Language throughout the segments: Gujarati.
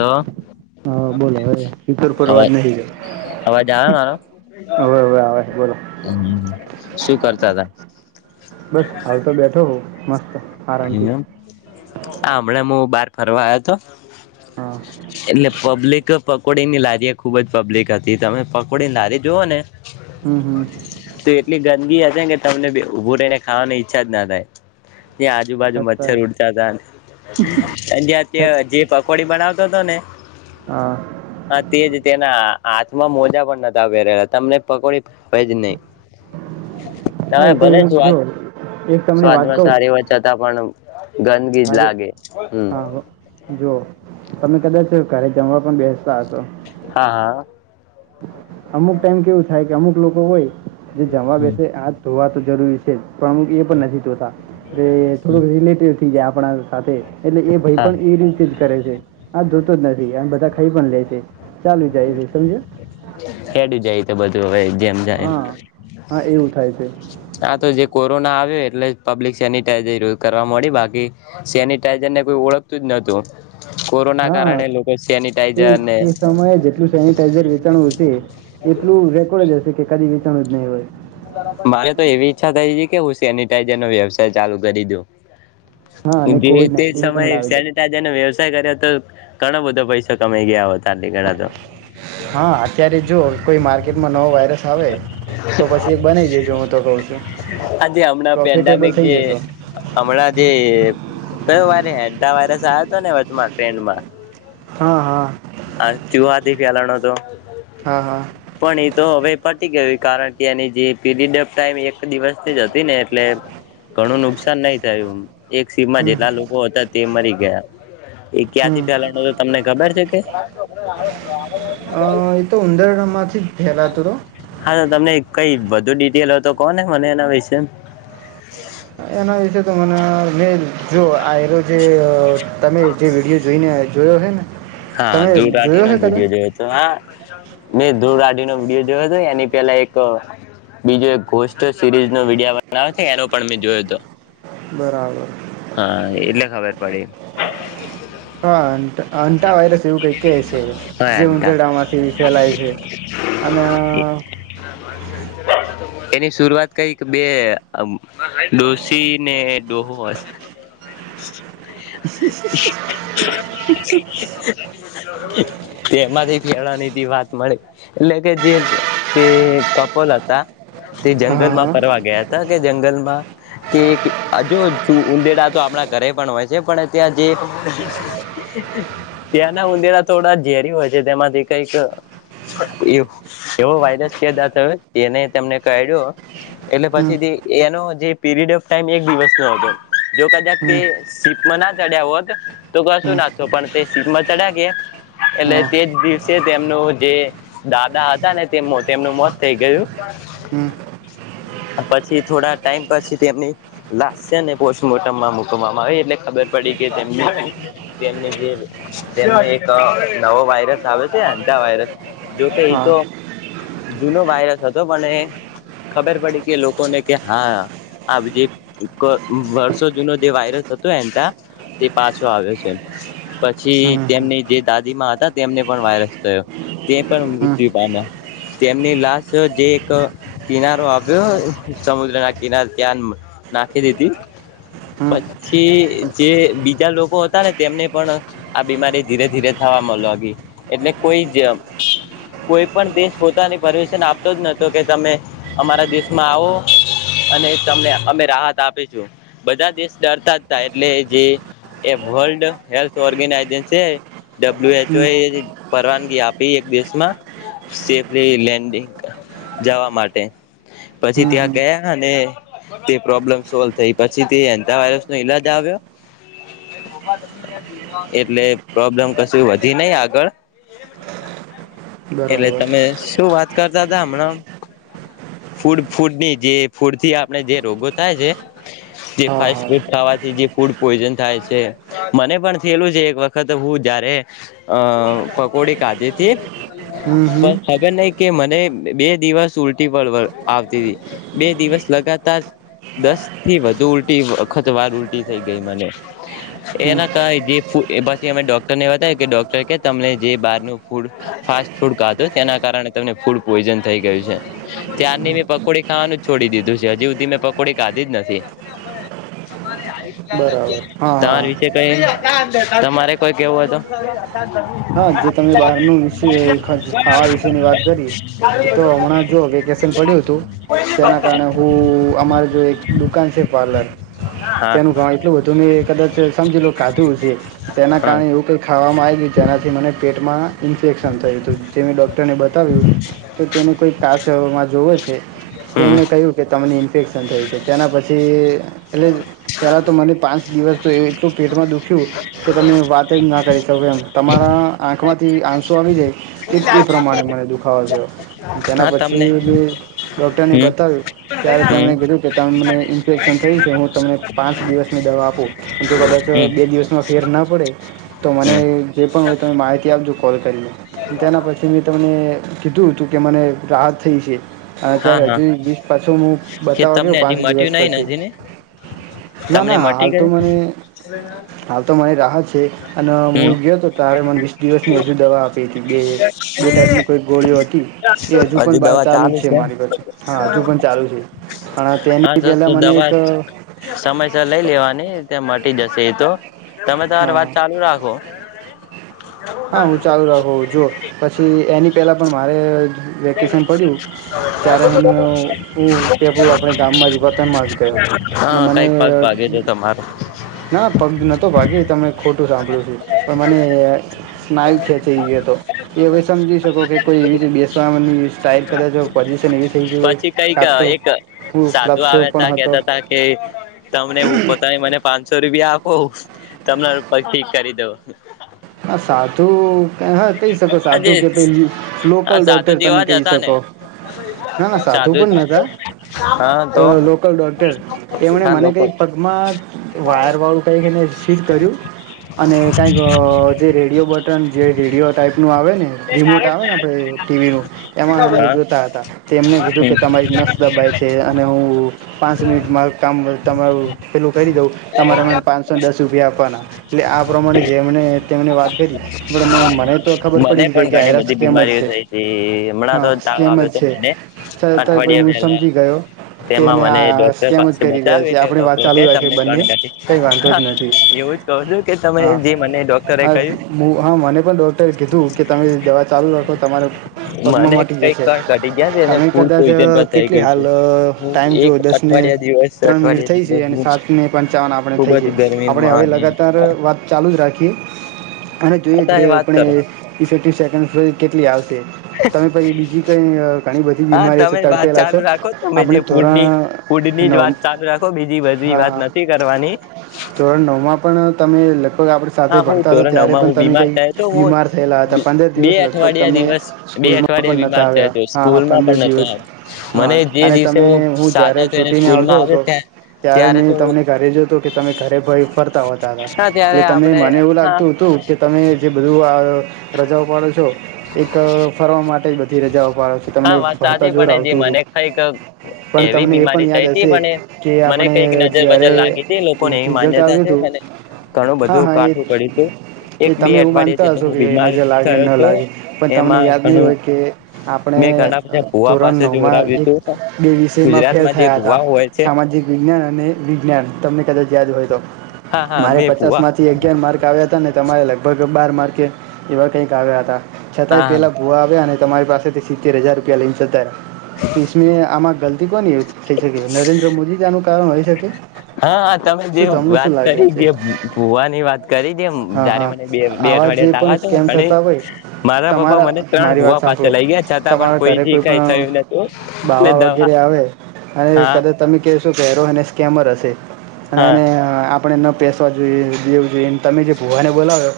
તો હા બોલો હવે ફીચર પર અવાજ અવા નહી અવાજ આવે મારો ગયો હવે હવે આવે છે બોલો શું કરતા હતા બસ હાલ તો બેઠો હું મસ્ત આરામથી [inaudible] બાર ફરવાયો હતો એટલે પબ્લિક પકોડી ની લારી એ ખુબ જ પબ્લિક હતી તમે પકોડીની લારી જોુઓ ને હમ હમ તો એટલી ગંદકી હશે તમને ઉઊભું રહીને ખાવાની ઈચ્છા જ ના થાય ત્યા આજુબાજુ મચ્છર છતાંય ઉડતા હતા ત્યાં યા જે પકોડી બનાવતો હતો ને હા હ તે જ તેના હાથમાં મોજા પણ નતા પહેરેલા તમને પકોડી ભાવે જ નહી હા તમે તો ભલે એક જો સ્વાદ એક તમને વાત કવ સારી વાતાં પણ [unintelligible] ગંદગી જ મારી લાગે હમ હા જો તમે કદાચ ઘરે જમવા પણ બેસો હા હા [inaudible] અમુક ટાઈમ કેવું થાય કે અમુક લોકો હોય જે જમવા હા બેસે હાથ ધોવા પણ જરૂરી છે પણ અમુક એ પણ નથી ધોતા એટલે થોડુંક રિલેટિવ આપણા સાથે એટલે એ ભાઈ પણ હા એ રીતે જ કરે છે આ જોતો જ નથી આ બધા ખાઈ પણ લે છે ચાલુ જાય છે સમજો હેડી જાય તો બધું હવે જેમ જાય એમ હા એવું થાય છે હા તો જે કોરોના આવ્યો એટલે પબ્લિક સેનિટાઈઝર યુઝ કરવા મળી બાકી સેનિટાઈઝર ને કોઈ ઓળખતું જ નતું કોરોના હા કારણે લોકો સેનિટાઈઝર ને એ સમયે જેટલું સેનિટાઈઝર વેચાણું હશે એટલું રેકોર્ડ જ હશે કે કદી વેચાણું જ નહીં હોય મારે તો એવી ઈચ્છા થઈ છે કે હું સેનિટાઈઝર નો વ્યવસાય ચાલુ કરી દઉ હા અને જે કોવિડ તે નાઇન્ટીન પણ સમયે લાવી દઉં સેનટાઈઝર વ્યવસ્થા કર્યા તો ઘણો બધો પૈસાો કમાઈ ગયા હતો. હા અત્યારે જો કોઈ માર્કેટમાં નવો વાયરસ આવે તો પછી, એક બનાવી દેજો હું તો કહું છું આજે હમણાં પ્રોફિટેબલ પેન્ડામિક જે થઈ જશો. હમણાં જે કયો વારે હેતા વાયરસ આવ્યો હતો, ને વમાં ટ્રેન્ડમાં હા હા, કે લના તો હા હા પણણી તો હવે, પટી કેવી કારણ ની જે પીરિયડફ ટાઈમ એક દિવસ જ હતી. ને એટલે ઘણું નુકસાન નહ થયું. એક સીમમાં હમ જેટલા લોકો હતા. તે મરી ગયા. એ હમ ક્યાંથી ફેલાનો તો તમને ખબર છે. [inaudible] અ એ તો ઉંદરડા માંથી જ ફયેલા હતું. તો હા તો તમને કઈ બધું ડિટેલ હો તો કોને મને એના વિશે એના વિશે તો મને મેલ જો આ એરો જે તમે જે વિડીયો જોઈને જોયો હ ને હા તમે ધૂ આઠી જોયો નો હે જ કદાચ વિડીયો જોયો હતો. હા, મેં ધૂળઢ નો વિડીયો જોયો હતો. એની પેલા એક બીજો એક સીરીઝ નો વિડ બનાવે છે. એનો પણ મેં જોયો હતો. બરાબર. ખબ પી હા આટા વાયરસ એવું કઈ કે છે હા જે એમ તા ઉંધરડામાંથી ફેલાય છે. અને- એની શરઆત કરીઈ કે બે ડોસી ને ડોહો હશે. તેમાંથી ફેરવાની વાત મળી એટલે કે જે તે કપોલ હતા તે જંગલમાં હા ફરવા ગયા હતા. કે જંગલમાં કે હજુ ઉંદેડા તો આપણા ઘરે પણ હોય છે. પણ ત્યાં જે ત્યાંના ઉંદેરા થોડા ઝેરી હોય છે તેમાંથી કઈક એવો વાયરસ કેદ થયો તેનેને ક્યો એટલે હમ પછી એનો જે પીરિડ ઓ ટમ એક દિવસ ન હતો. જો કદા હમ સીપમાં ના ચડ્યા હોત તો કશું હમ ના પણ ચ ગયા એટલે હા તેજ દિવસે તેમનું જે દાદા હતા ને તેમનું મોત થઈ ગયું હમ પછી થોડા ટાઈમ પછી તેમની લશને પોસ્ટમોર્ટમમાં મુકવામાં આવી એટલે ખબર પડી કેની જે તેમાં એક નવો વાયરસ આવ્યો છે એતા વાયરસ જોકે હા એતો જૂનો વાયરસ હતો પણ ખબર પડી કે લોકોને કે હા આ જે વર્ષો જૂનો જે વાયરસ હતો એતા તે પાછો આવ્યો છે પછી હમ તેમની જે દાદીમાં હતા તેમને પણ વાયરસ થયો તે પણ હમ મૃત્યુ પામ્યા તેમની લશ્ટ જે એક કિનારો આવ્યો સમુદ્રના કિનારે ત્યાં નાખી દીધી હમ હમ પછી જે બીજા લોકો હતા ને તેમને પણ આ બીમારી ધીરે ધીરે થવા મળ એટલે કોઈ કોઈ પણ દેશ પોતાની પરમિશન આપતો જ નતો કે તમે અમારા દેશમાં આવો અને તમને અમે રાહત આપીશું બધા દેશ ડરતા જ હતા એટલે જે એ world health ર્ગેના agency W H O પરવાનગી આપી એક દિવસમાં સેફલી લેન્ડિંગ જવા માટે પછી હમ ત્યાં હમ ગયા અને તે પ્રોબ્લેમ સોલ્વ થઈ પછી તે એતા વાયરસ નો ઈલાજ આવ્યો એટલે પ્રોબ્લેમ કશું વધી ન આગળ એટલે બરાબર તમે શું વાત? તા હમણાં ફૂડ ફૂડની જે ફૂડથી આપ જે રોગો થાય છે જે હા ફાસ ફૂડ હા ખવાથી જે ફૂડ પોઈઝન થાય છે મને પણ થયેલું છે એક વખત હું જયારે અ પકોડી કાધીથી હમ હમ પણ ખબર નહી કે મને બે દિવસ ઉલટી પળ વ આવતી તી બે દિવસ લગાતાર દસ થી વધુ ઉલટી વખત વાર ઉલટી થઈ ગઈ મને એના કઈ ગી ફુ એ પછી અમે ડોક્ટર ને બતાયવું કે ડોક્ટર કે તમને જે બાર ન ફૂડ ફાસ્ટ ફૂડ કાદી તેના કારણે તમને ફૂડ પ્લોઝન થઈ ગયું છે ત્યારની મેં પકોડી ખાવાનું છોડી દીધું છે હજી સુધી મેં પકોડી કાધી જ નથી. બરાબર હા તમારે હા વિશે કઈ. તમારે કોઈ કેવું હો તો. હા જે તમે બહારનું વિશે ખાવા વિશેની વાત કરી તો હમણાં જો વેકેશન પડ્યું હતું હોય તો તેના કારણે હું અમારે જો એક દુકાન છે પાર્લર હા તેનું એટલું બધું મેં કદાચ સમજી લો કાધું તુ તેના હા કારણે એવું કઈ ખાવામાં આવી ગય જેનાથી મને પેટમાં ઇન્ફેક્શન થયું હતું જે મેં ડૉક્ટરને બતાવ્યું તો તેને કોઈ કાચમાં જોવો છે હમ તેમણે કહ્યું કે તમને ઇન્ફેક્શન થયું છે તેના પછી એટલે પહેલાં તો મને પાંચ દિવસ તો એટલું પેટમાં દુખ્યું ખ્યું કે તમે વાત જ ના કરી શકો એમ. મારા આંખમાંથી આંસો આવી જાય એ પ્રમાણે મને દુખાવો થયો તેના હા તમને પછી ડોક્ટરને હમ બતાવ્યું હમ ત્યારે હમ તેમણે કીધું કે ત મને ઇન્ફેક્શન થયું છે હું તમને પાંચ દિવસની દવા આપું જો કદાચ બે દિ માં ફેર ના પડે તો મને હમ જે પણ હોય તમે માહિતી આપજો કોલ કરીને તેના પછી મેં તમને કીધું હતું કે મને રાહત થઈ છે. અને હા અત્યારે હા હજુ લીસ પાછળનો હું કે બતાવા ગયો તમને હજી પાંચ મટ્યું દિવસ નહી પછી નથી ને ના તમને ના મટી હાલ તો ગયું મને હાલ તો મારી રાહત છે અને હમ મળ ગયો તો. આવી પણ વસ દિવસની હજુ દવા આપી હતી બે ટાઈપની કો ગોળી હતી એ હજુ પણ ચાલુ જ છે એમ મારી પાછું હા હજુ પણ ચાલુ છે પણ તેની હા તો પહેલાં મને એક દવા સમયસર લઈ લેવાની ત્યા મ ટી જશે એ તો. તમે તમારી હા વાત ચાલુ રાખો. હા હું ચાલુ રાખું જો પછી એની પેલા પણ મારે વેકેશન પડ્યું ત્યારે મને હું પેપડું આપડે ગામમાં જ વતનમાં જ ગયો અને હા મને કઈક પગ ભાગે છે તમારો ના પગ નહોતો ભાગી તને ખોટું સાંભળ્યું છે પણ મને સ્નાયુ ખેંચી ગયો હતો એ હવે સમજી શકો કે કોઈ એવી રી બે થઈ ગઈ હોય પછી કઈક કાં તો એક હું સાધુ લપસ્યો આવ્યા પણ તા હતો કેતા તા કે તમને હું પોતાની મને પાંસ રૂપિયા આપો તમને પહી ઠીક કરી દવ. આ સાધુ હા કહી શકો આજે સાધું કે ભ લોકલ આ સાધુ ડોક્ટર તમે જેવા જ કહી હતા ને શકો ના ના સાધુ પણ નતા હા તો લોકલ ડોક્ટર એમને હા મને લોકો કંઈક પગમાં વાયર વાળું કઈક એને શીટ કર્યું અને કઈક જે રેડિયો બટન જે રેડિયો ટાાઈપનું આવે ને રિમોટ આવે ને આપડે ટીવીનું એમાં એને હા જોતા હતા તેમણે કીધું કે હમ તમારી નસ દબાય છે અને હું પાંચ મિનિટમાં કામ તમારું પેલું કરી દઉં તમારે મને પાંચસોને દસ રૂપિયા આપવાના એટલે આ પ્રમાણે જેમણે મને વાત કરી. મને પડી જ ગઈ પણ કે ઘણી આયરા બધી સ્કેમ જ બીમારીઓ છે થઈ હતી હમણાં હા તો તાવ સ્કેમ જ આવ્યો હતો છે મને છતાં પણ અઠવાડિયા હું પેલા સમજી ગયો કે તેમાં એને મને આ ડોક્ટર સ્કેમ જ પાસે કરી રહ્યા બતાવે છે એટલે આપણે વાત ડોક્ટર ક ચાલુ રાખી તમને કોણ બંને કરી કઈ વાંધો જ નથી એવું જ કહ છું, કે તમે જે મને ડો આ બઉ હા. પણ ડોક્ટરે કીધું કે તમે દવા ચાલુ રાખો તમારે પગમાં મને મટી કઈક જશે કણ ઘટી ગયા છે અને તમે ફૂડ કદાચ પોઈઝન પણ થઈ કેટલી ગયું છે હાલ હું ટાઈમ એક જોવો દસ ને અઠવાડિયા દિવસ ત્રણ મિનિટ અઠવાડિયા થઈ જેટલો છે અને હું સાત ને પંચાવન આપણે ખુબ થઈ છે જ આપણે ગરમીમાં હવે અને લગાતાર વાત ચાલુ જ રાખીએ અને અત્યારે જોઈએ વાત આપણે કરો ફિફ્ટીન સેકન્ડ સુધી કેટલી આવશે? છે તમે પછી બીજી કંઈ ઘણી બધી હા બીમારીઓ છે તમે વાત તડફેલા છો ચાલુ રાખો તમે આપણે જે ફૂડની ધોરણ ફૂડની જ વાત ચાલુ રાખો બીજી નવ બધી હા વાત હા નથી કરવાની ધોરણ નવમાં પણ તમે લગભગ આપણે સાથે હા હું પણ ધોરણ ત્યારે નવમાં પણ હું તમે બીમાર કઈ થયો તો હું બીમાર થયેલા હતા બી પંદર બે દિવસ લગભગ અઠવાડિયા તમે દિવસ બે સ્કૂલમાં અઠવાડિયા પણ બીમાર નતા થયો આવ્યા હતો હા-હા સ્કૂલમાં પંદર પણ નતો દિવસ આવ્યો હા મને જે અને દિવસે તમે હું જયારે સાજા થઈને છૂટીને સ્કૂલમાં આવતો આવે હતો ત્યાં ત્યારે મેં તમને ઘરે જોતો કે તમે ઘરે ભઈ ફરતા હોતા હતા હા એટલે ત્યારે તમ નઈ આપણે મને એવું લાગ હા તું હતું કે તમે જે બધું આ રજાઓ પાડો છો એક ફરવા માટે જ બધી રજાઓ પાડો છો તમને હા વાત ભણતા સાચી જોર પણ જે આવતું હતું મને કઈક પણ એવી તમને એ બીમારી પણ યાદ થઈ હતી હશે પણ કે મને આપણે કઈક નજર બજર જયારે લાગી હતી લોકોને એવી રિઝલ્ટ માન્યતા આવ્યું છે હતું મને ઘણું હા બધું હા એ કાઠું પડ્યું હતું એક એ બે તમે એવું અઠવાડિયા માનતા જેટલો હશો હું કે બીમાર નજર લાગે થયો ન હતો લાગે પણ તમને એમાં યાદ નહી ઘણું હોય કે આપણે મેં ઘણા બધા ભુવા ધોરણ પાસે નવમાં જોવરાવ્યું એક હતું બે વિષયમાં ફેલ ગુજરાતમાં જે થયા હતા ભુવા હોય છે સામાજિક વિજ્ઞાન અને વિજ્ઞાન તમને કદાચ યાદ હોય તો હા હા મારે મેં ભુવા પચાસમાંથી અગિયાર માર્ક અને તમારે લગભગ બાર માર્કે એવા કંઈક આવ્યા હતા. હા છતાંય હા પેલા ભૂવા આવ્યા અને તમારી પાસેથી સિત્તેર હજાર રૂપિયા લઈને જતા તો ઈસમે આમાં ગલતી કોની થઈ શકે નરેન્દ્ર મોદી જ આનું કારણ હોય? થકે હા તમે જે વાત કરી છે કે ભૂવાની વાત કરી દે હા જયારે હા મને બે બે આવા જે અઠવાડિયા તાવ પણ આયો સ્કેમ તો અણે થતા હોય મારા પપ્પા તમારા મને ત્રણ મારી વાત ભુવા પાસે સાંભળો લઈ ગયા છતાં પણ તમારા ઘરે કોઈથી કોઈ કાઈ પણ થયું નતું ને બાવા દવા વગેરે આવે અને હા કદાચ તમે કહેશો કે હેરો એને સ્કેમર હશે. અને હા એને આ આપણને એના પેસવા જોઈએ બેેવ જોઈએ તમે જે ભૂવાને બોલાવ્યો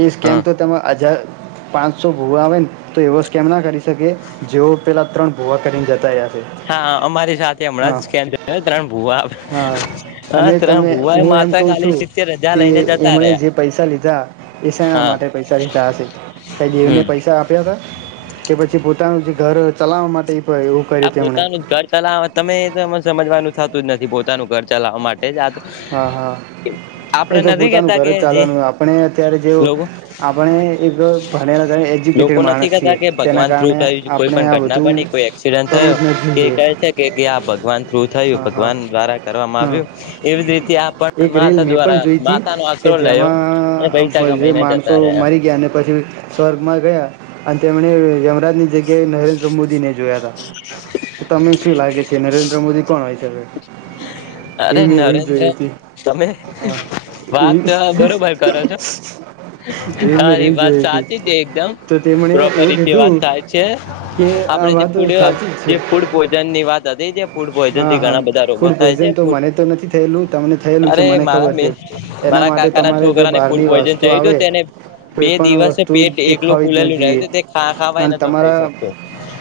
એ સ્કેમ તો તમે હજાર પાંચસો ભૂવા આવે ને તો એવો સ્કેમ ના કરી શકે જેઓ પેલા ત્રણ ભૂવા કરીને જતા રહયા છે હા અમારી સાથે હમણાં હા જ સ્કેન થયો ત્રણ ભુવા હા હા અને ત્રણ તમે ભુવા એ હું એમ માત્ર કઉ ખાલી છું સિત્તેર હજાર કે લઈને જતા એમણે રહ્યા જે પૈસા લીધા એ શેના હા માટે પૈસા લીધા હશે કઈ દેવને પૈસા આપ્યા હતા કે પછી પોતાના ઘર ચલાવવા માટે આ તેમણે પોતાનું ઘર ચલાવવા તમે એ જ સમજવાનું થતું જ નથી પોતાનું ઘર ચલાવવા માટે. જ આ હા હા એ આપડે તો નથી પોતાનું કેતા ઘર કે જ જે ચાલવાનું આપણે અત્યારે જે લોકો આપણે એક ભણેલા લોકો એજ્યુકેટેડ નથી માણસ છીએ, કેતા કે તેના ભગવાન થ્રુ કારણે થયું કોઈ આપણે પણ આ ઘટના બધું બની કોઈ એક્સિડન્ટ કરવું થયો જ ન કે જોઈએ કહે છે, કે કે આ ભગવાન તૃ હા હા હા એવી જ રીતે આ પણ એક રેલ માતા મે પણ દ્વારા જોઈ તી માતા નો કે આશરો લયો અને પૈસા જેમાં જે કમાઈને માણસો જતા રહ્યા મરી ગયા અને પછી સ્વર્ગમાં ગયા અને તેમને અરાની જે કે નરેન્દ્ર મોદી ને જોયા હતા, તો તમને શું લાગે છે નરેન્દ્ર મોદી હોય શકે અરે એવી મેં રીલ નરેન્દ્ર જોઈ હતી તમે હા એવી વાત બરોબર કરો છો, એવી મેં તારી રીલ વાત જોઈ હતી સાચી છે એકદમ તો તેમણે પ્રોપર એવું રીતે વાત કીધું સાચ છે કે આ આપડે જે વાતો ફૂડ સાચી જ છે જે ફૂડ પોજનની વાત [unintelligible] ફૂડ પોઈજન હા હા ઘણા બધા રોગો ફૂડ થાય છે, પોઈઝન તો મને તો નથી થયેલું તમને થયેલું છે અરે મને મારા ખબર છે એના મારા માટે કાકાના તમારે જે છોકરાને ફૂડ બહારની પોઈઝન વસ્તુ થયું હતું, આવે તેને બે કોઈ પણ દિવસે વસ્તુ પેટ એકલું દેખાવી જ ન ફૂલેલું રહ્યું જોઈએ હતું તેા ખાવા ન અને થઈ, તમારા શકતો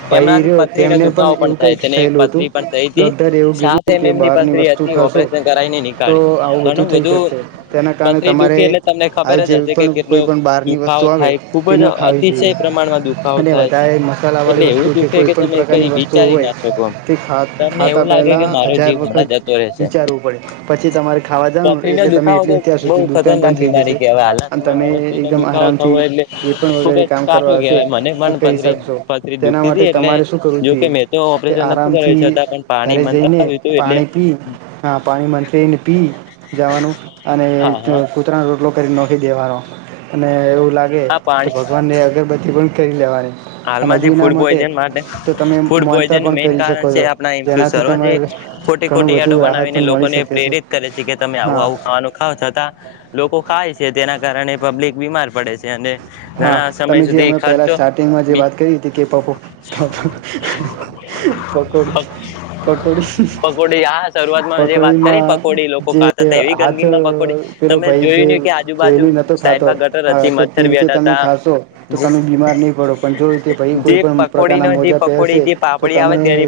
ભાઈ એમનાથી રહ્યો પથરીનો દુખાવો પણ થાય તેને પથરી પણ થઈ, ડોક્ટર એ સાથે એમ એમની પથરી હતી ઓપરેશન કરાવને તો નીકળી આવું ઘણું થઈ શકશે બધું તેના કારણે પથરી તમારે દુખી એટલે તમને ખબર આવી જ જે હશે, કે પણ કેટલો કોઈ પણ બહારની દુખાવો વસ્તુ આવે થાય ખુબ તે જ ન ખાવી અતિશય જોઈએ પ્રમાણમાં દુખાવો અને થાય છે, વધારે એટલે મસાલાવાળી એવું વસ્તુ દુખે કોઈ કે પણ તમે પ્રકારની કઈ વસ્તુઓ વિચારી હોય ના શકોમ તે ખા ખાતા એવું લાગે પહેલાં મારો હજાર જીવ હમણાં વખત જતો રહેશે, વિચારવું પડે પછી તમારે ખાવા જવાનું પથરી ન એટલે તમે દુખાવો એટલી તો અત્યાર સુધી બહ દુકાન ખતરનાક બંધ થઈ બીમારી જશે કેવા હાલના અને તમે સમયમાં પથરીનો એકદમ દુખાવો થવો આરામથી હોય, એટલે જે પણ ખુબ જ વગેરે કામ કાઠું કરવા હશે કવાય મને તે પણ કરી પથરી શકશો પથરી તેના દુખતી માટે હતી એટલે તમારે શું કરવું જોકે જોઈએ મેં તો કે ઓપરેશન ન કરે, આરામથી છતાં પણ પાણી ઘરે મંદ પાણી પી હા પાણી મઈને પી જવાનું અને હા હા કૂતરાનો રોટલો કરી દેવાનો અને એવું લાગે આ તો પાણી ભગવાનને અગર બધી પણ કરીરી લેવાની અને હાલમાં જે હજુ એના ફૂડ પોઈઝન માટે તો તમે ફૂડ માનતા પોઈઝન નું પણ મેન કરી શકો કારણ છે, છો આપ એલું જેનાથી તમારે સ ખોટી ઘણું ખોટી યા્ડો બધું રાહત બનાવીને પણ મળી લોકોને શકે પ્રેરિત કરે છે, કે તમે આવું હા આવું ખાવાનું ખાવ છતાં લોકો ખાય છે, તેના કારણે પબ્લિક બીમાર પડે છે, અને હા, ઘણા તમે સમય જે સુધી હમણાં પેલા ખર્ચો સ્ટાર્ટિંગમાં જે બી વાત કરી હતી કે પપો પકોડી પકોડી પકોડ પકોડીમાં જે હતા એવી હાથ ગંદકીમાં પકોડી પેલો તમે ભાઈ જે જોયું ને કે ધયલ આજુબાજુ નતો ખાતો સાઈડમાં હ ગટર હતી તો તે મચ્છર રીતે બેઠા તમે હતા ખાશો તો તમે બીમાર નહી. બરોબર પણ જો ભાઈ જે કોઈ પણણ પકોડીનો પ્રકારના જે મોજા પકોડી પહેરશે જે તો પાપડી તમે આવે તેની